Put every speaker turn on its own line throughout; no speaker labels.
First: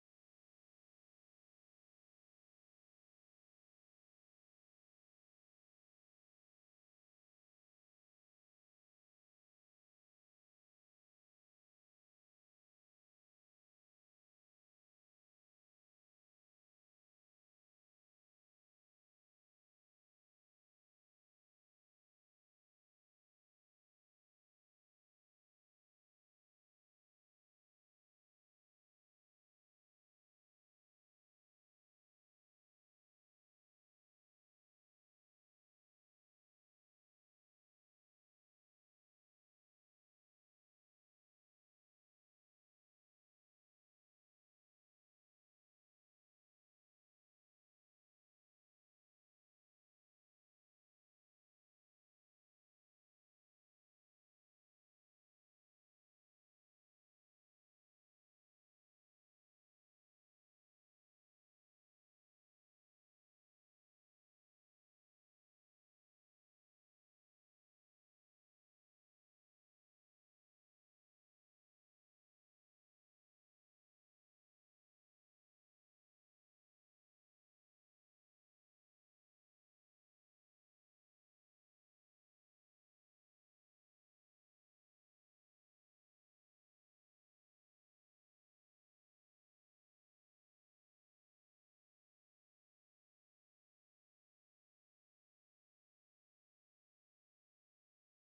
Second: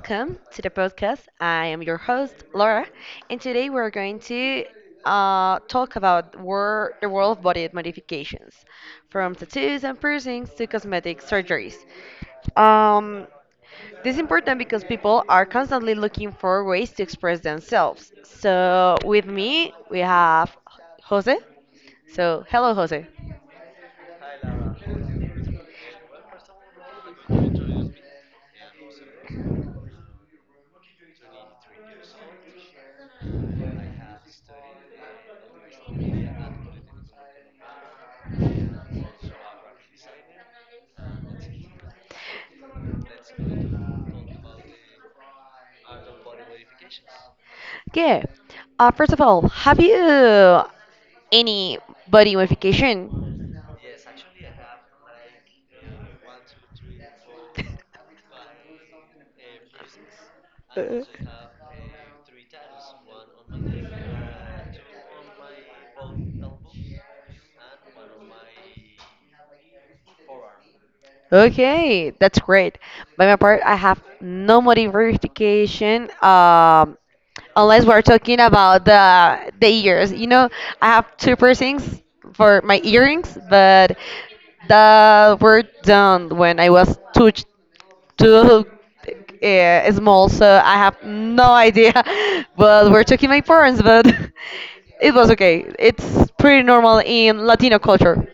welcome to the podcast. I am your host, Laura, and today we're going to talk about the world of body modifications, from tattoos and piercings to cosmetic surgeries. Um, this is important because people are constantly looking for ways to express themselves. So, with me, we have Jose. So, hello, Jose. Yeah. First of all, have you any body modification? Uh, Okay, that's great. By my part, I have no modification. Unless we're talking about the ears. You know, I have two piercings for my earrings, but that were done when I was too small, so I have no idea. But we're talking my parents, but it was okay. It's pretty normal in Latino culture.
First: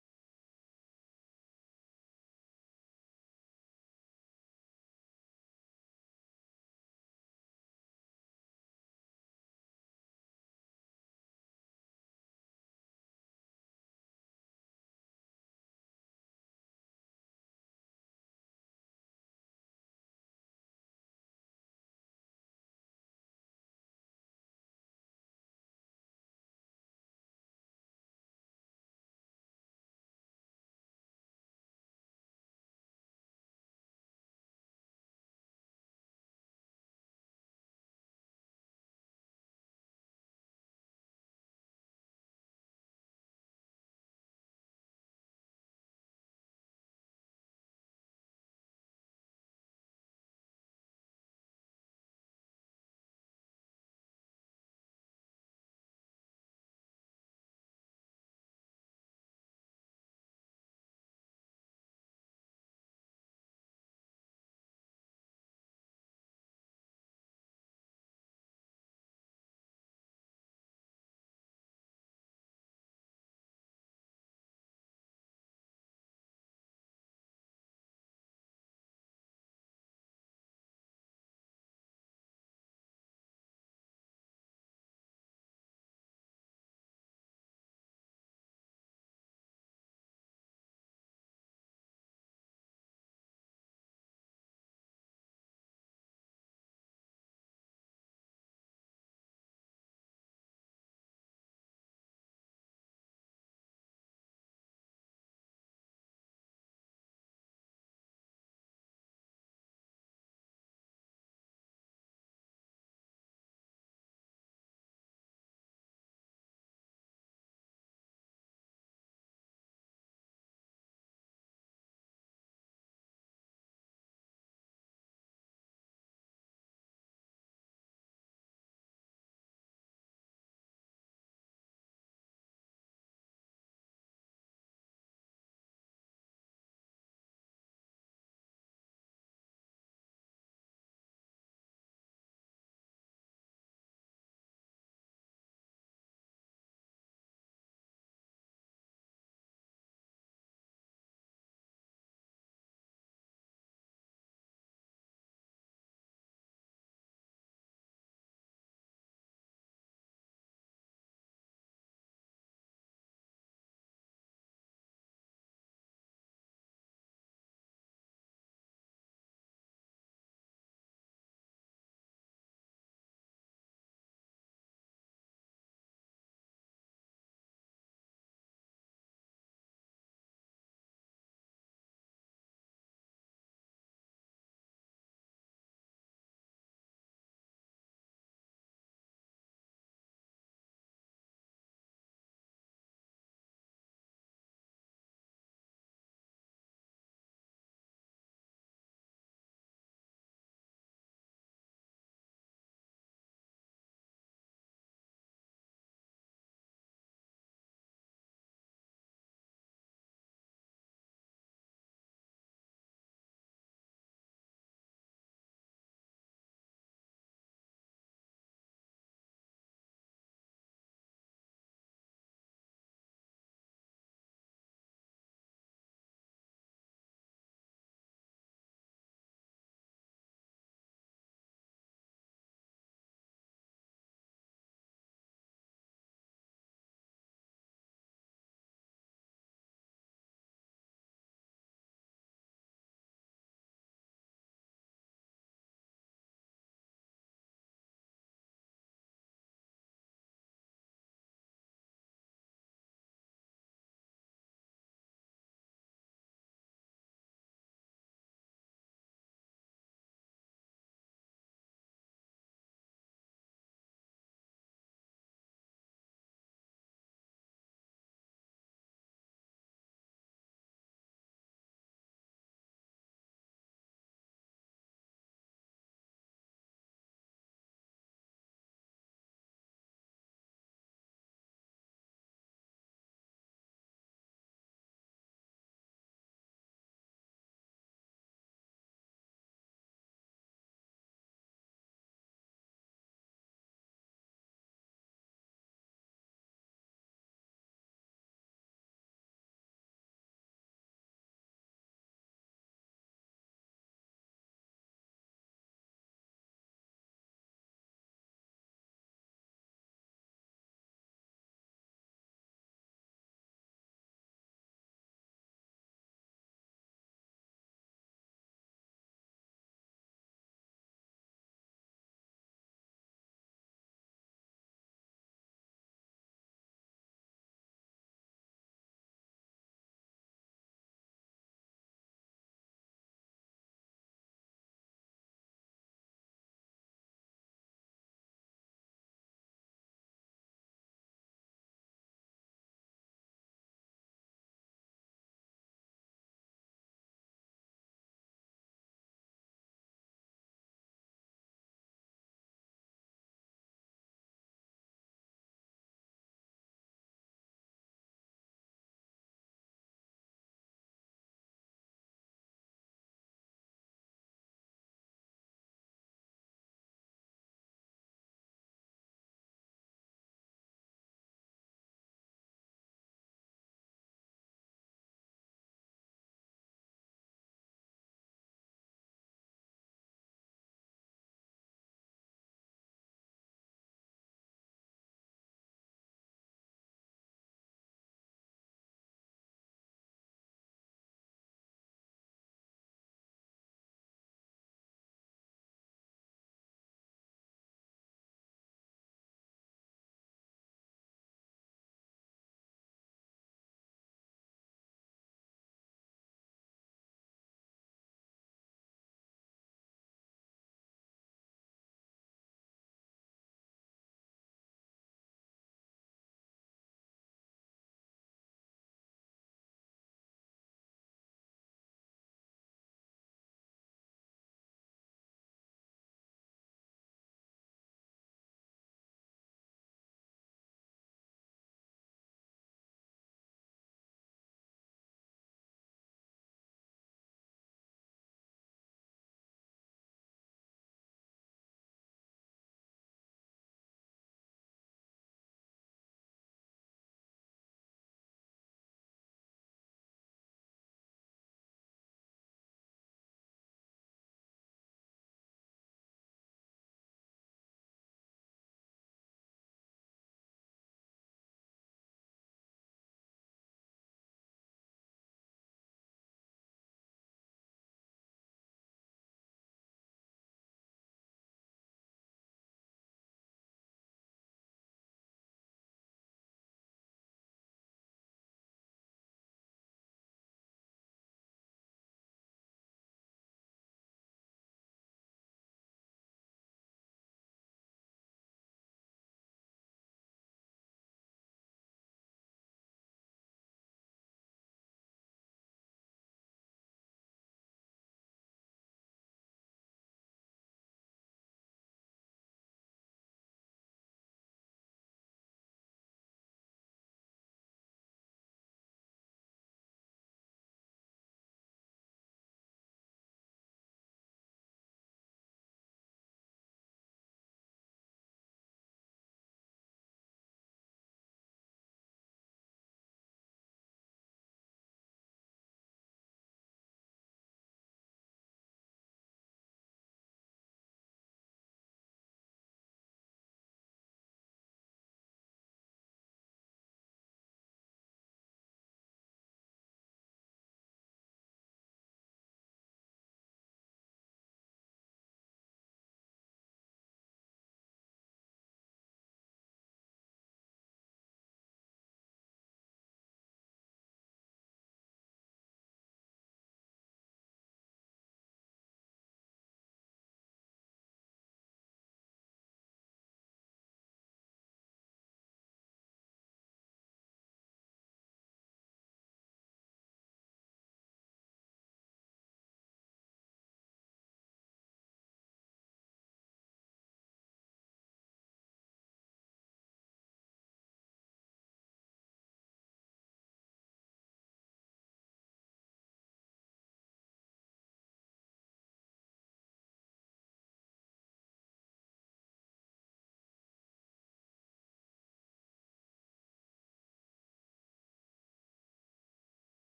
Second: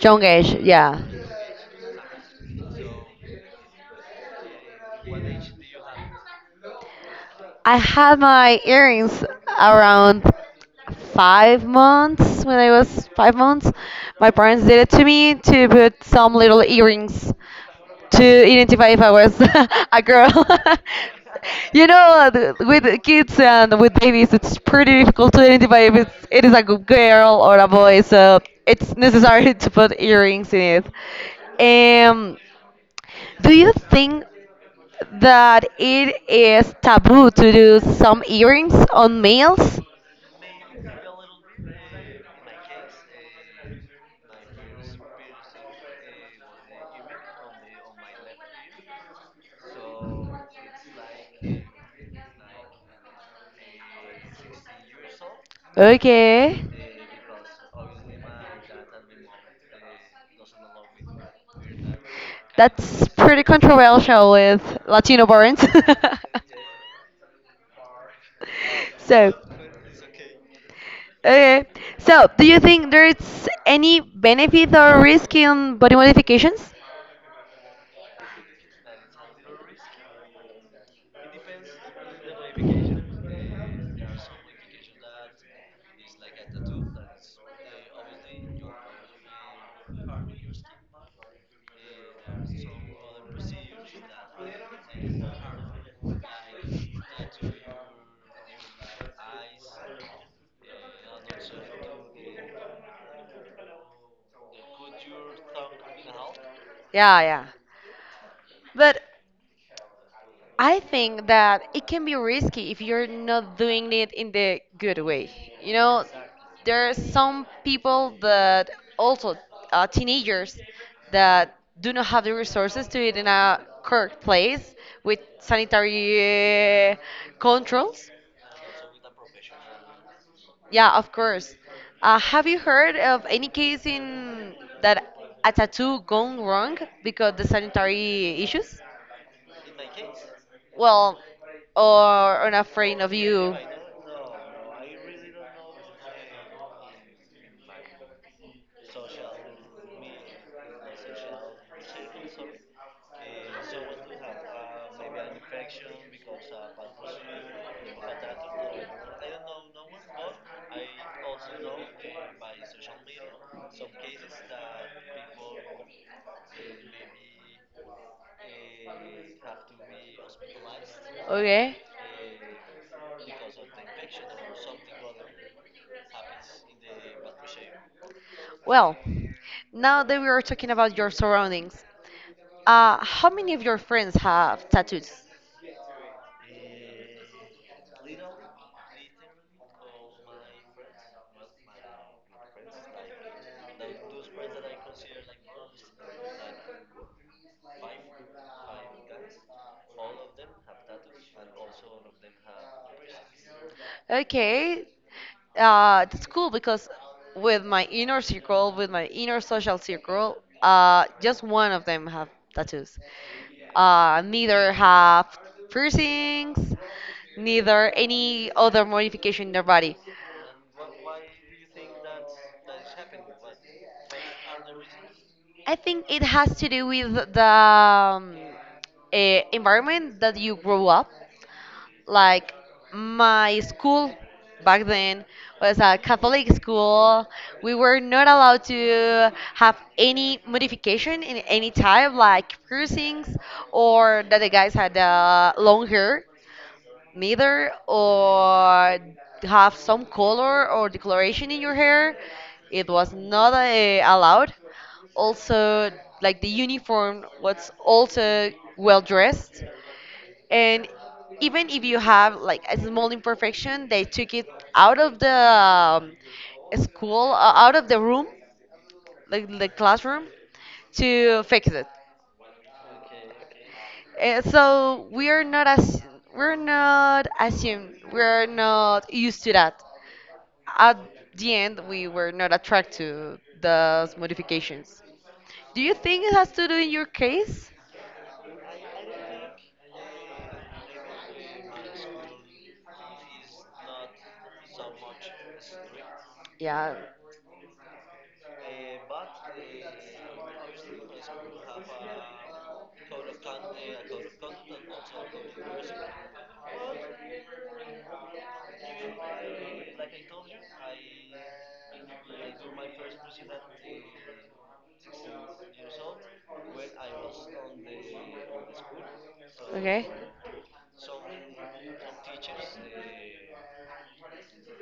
Young age, yeah. I had my earrings around 5 months when I was 5 months. My parents did it to me to put some little earrings to identify if I was a girl. With the kids and with babies, it's pretty difficult to identify if it is a girl or a boy, so it's necessary to put earrings in it. Um, do you think that it is taboo to do some earrings on males? Okay. That's pretty controversial with Latino parents. So, okay. So, do you think there's any benefit or risk in body modifications? Yeah, yeah. But I think that it can be risky if you're not doing it in the good way. You know, there are some people that also teenagers that do not have the resources to it in a correct place with sanitary controls. Yeah, of course. Have you heard of any case in that a tattoo gone wrong because the sanitary issues? Well, or unafraid of you. Okay. Well, now that we are talking about your surroundings, how many of your friends have tattoos? Okay, that's cool because with my inner circle, with my inner social circle, just one of them have tattoos. Neither have piercings, neither any other modification in their body. I think it has to do with the environment that you grow up. Like my school back then was a Catholic school. We were not allowed to have any modification in any type, like piercings or that the guys had long hair neither or have some color or decoloration in your hair. It was not allowed. Also, like the uniform was also well dressed. And even if you have like a small imperfection, they took it out of the school, out of the room, like the classroom, to fix it. So we are not as we're not used to that at the end we were not attracted to those modifications. Do you think it has to do in your case? Yeah. Okay.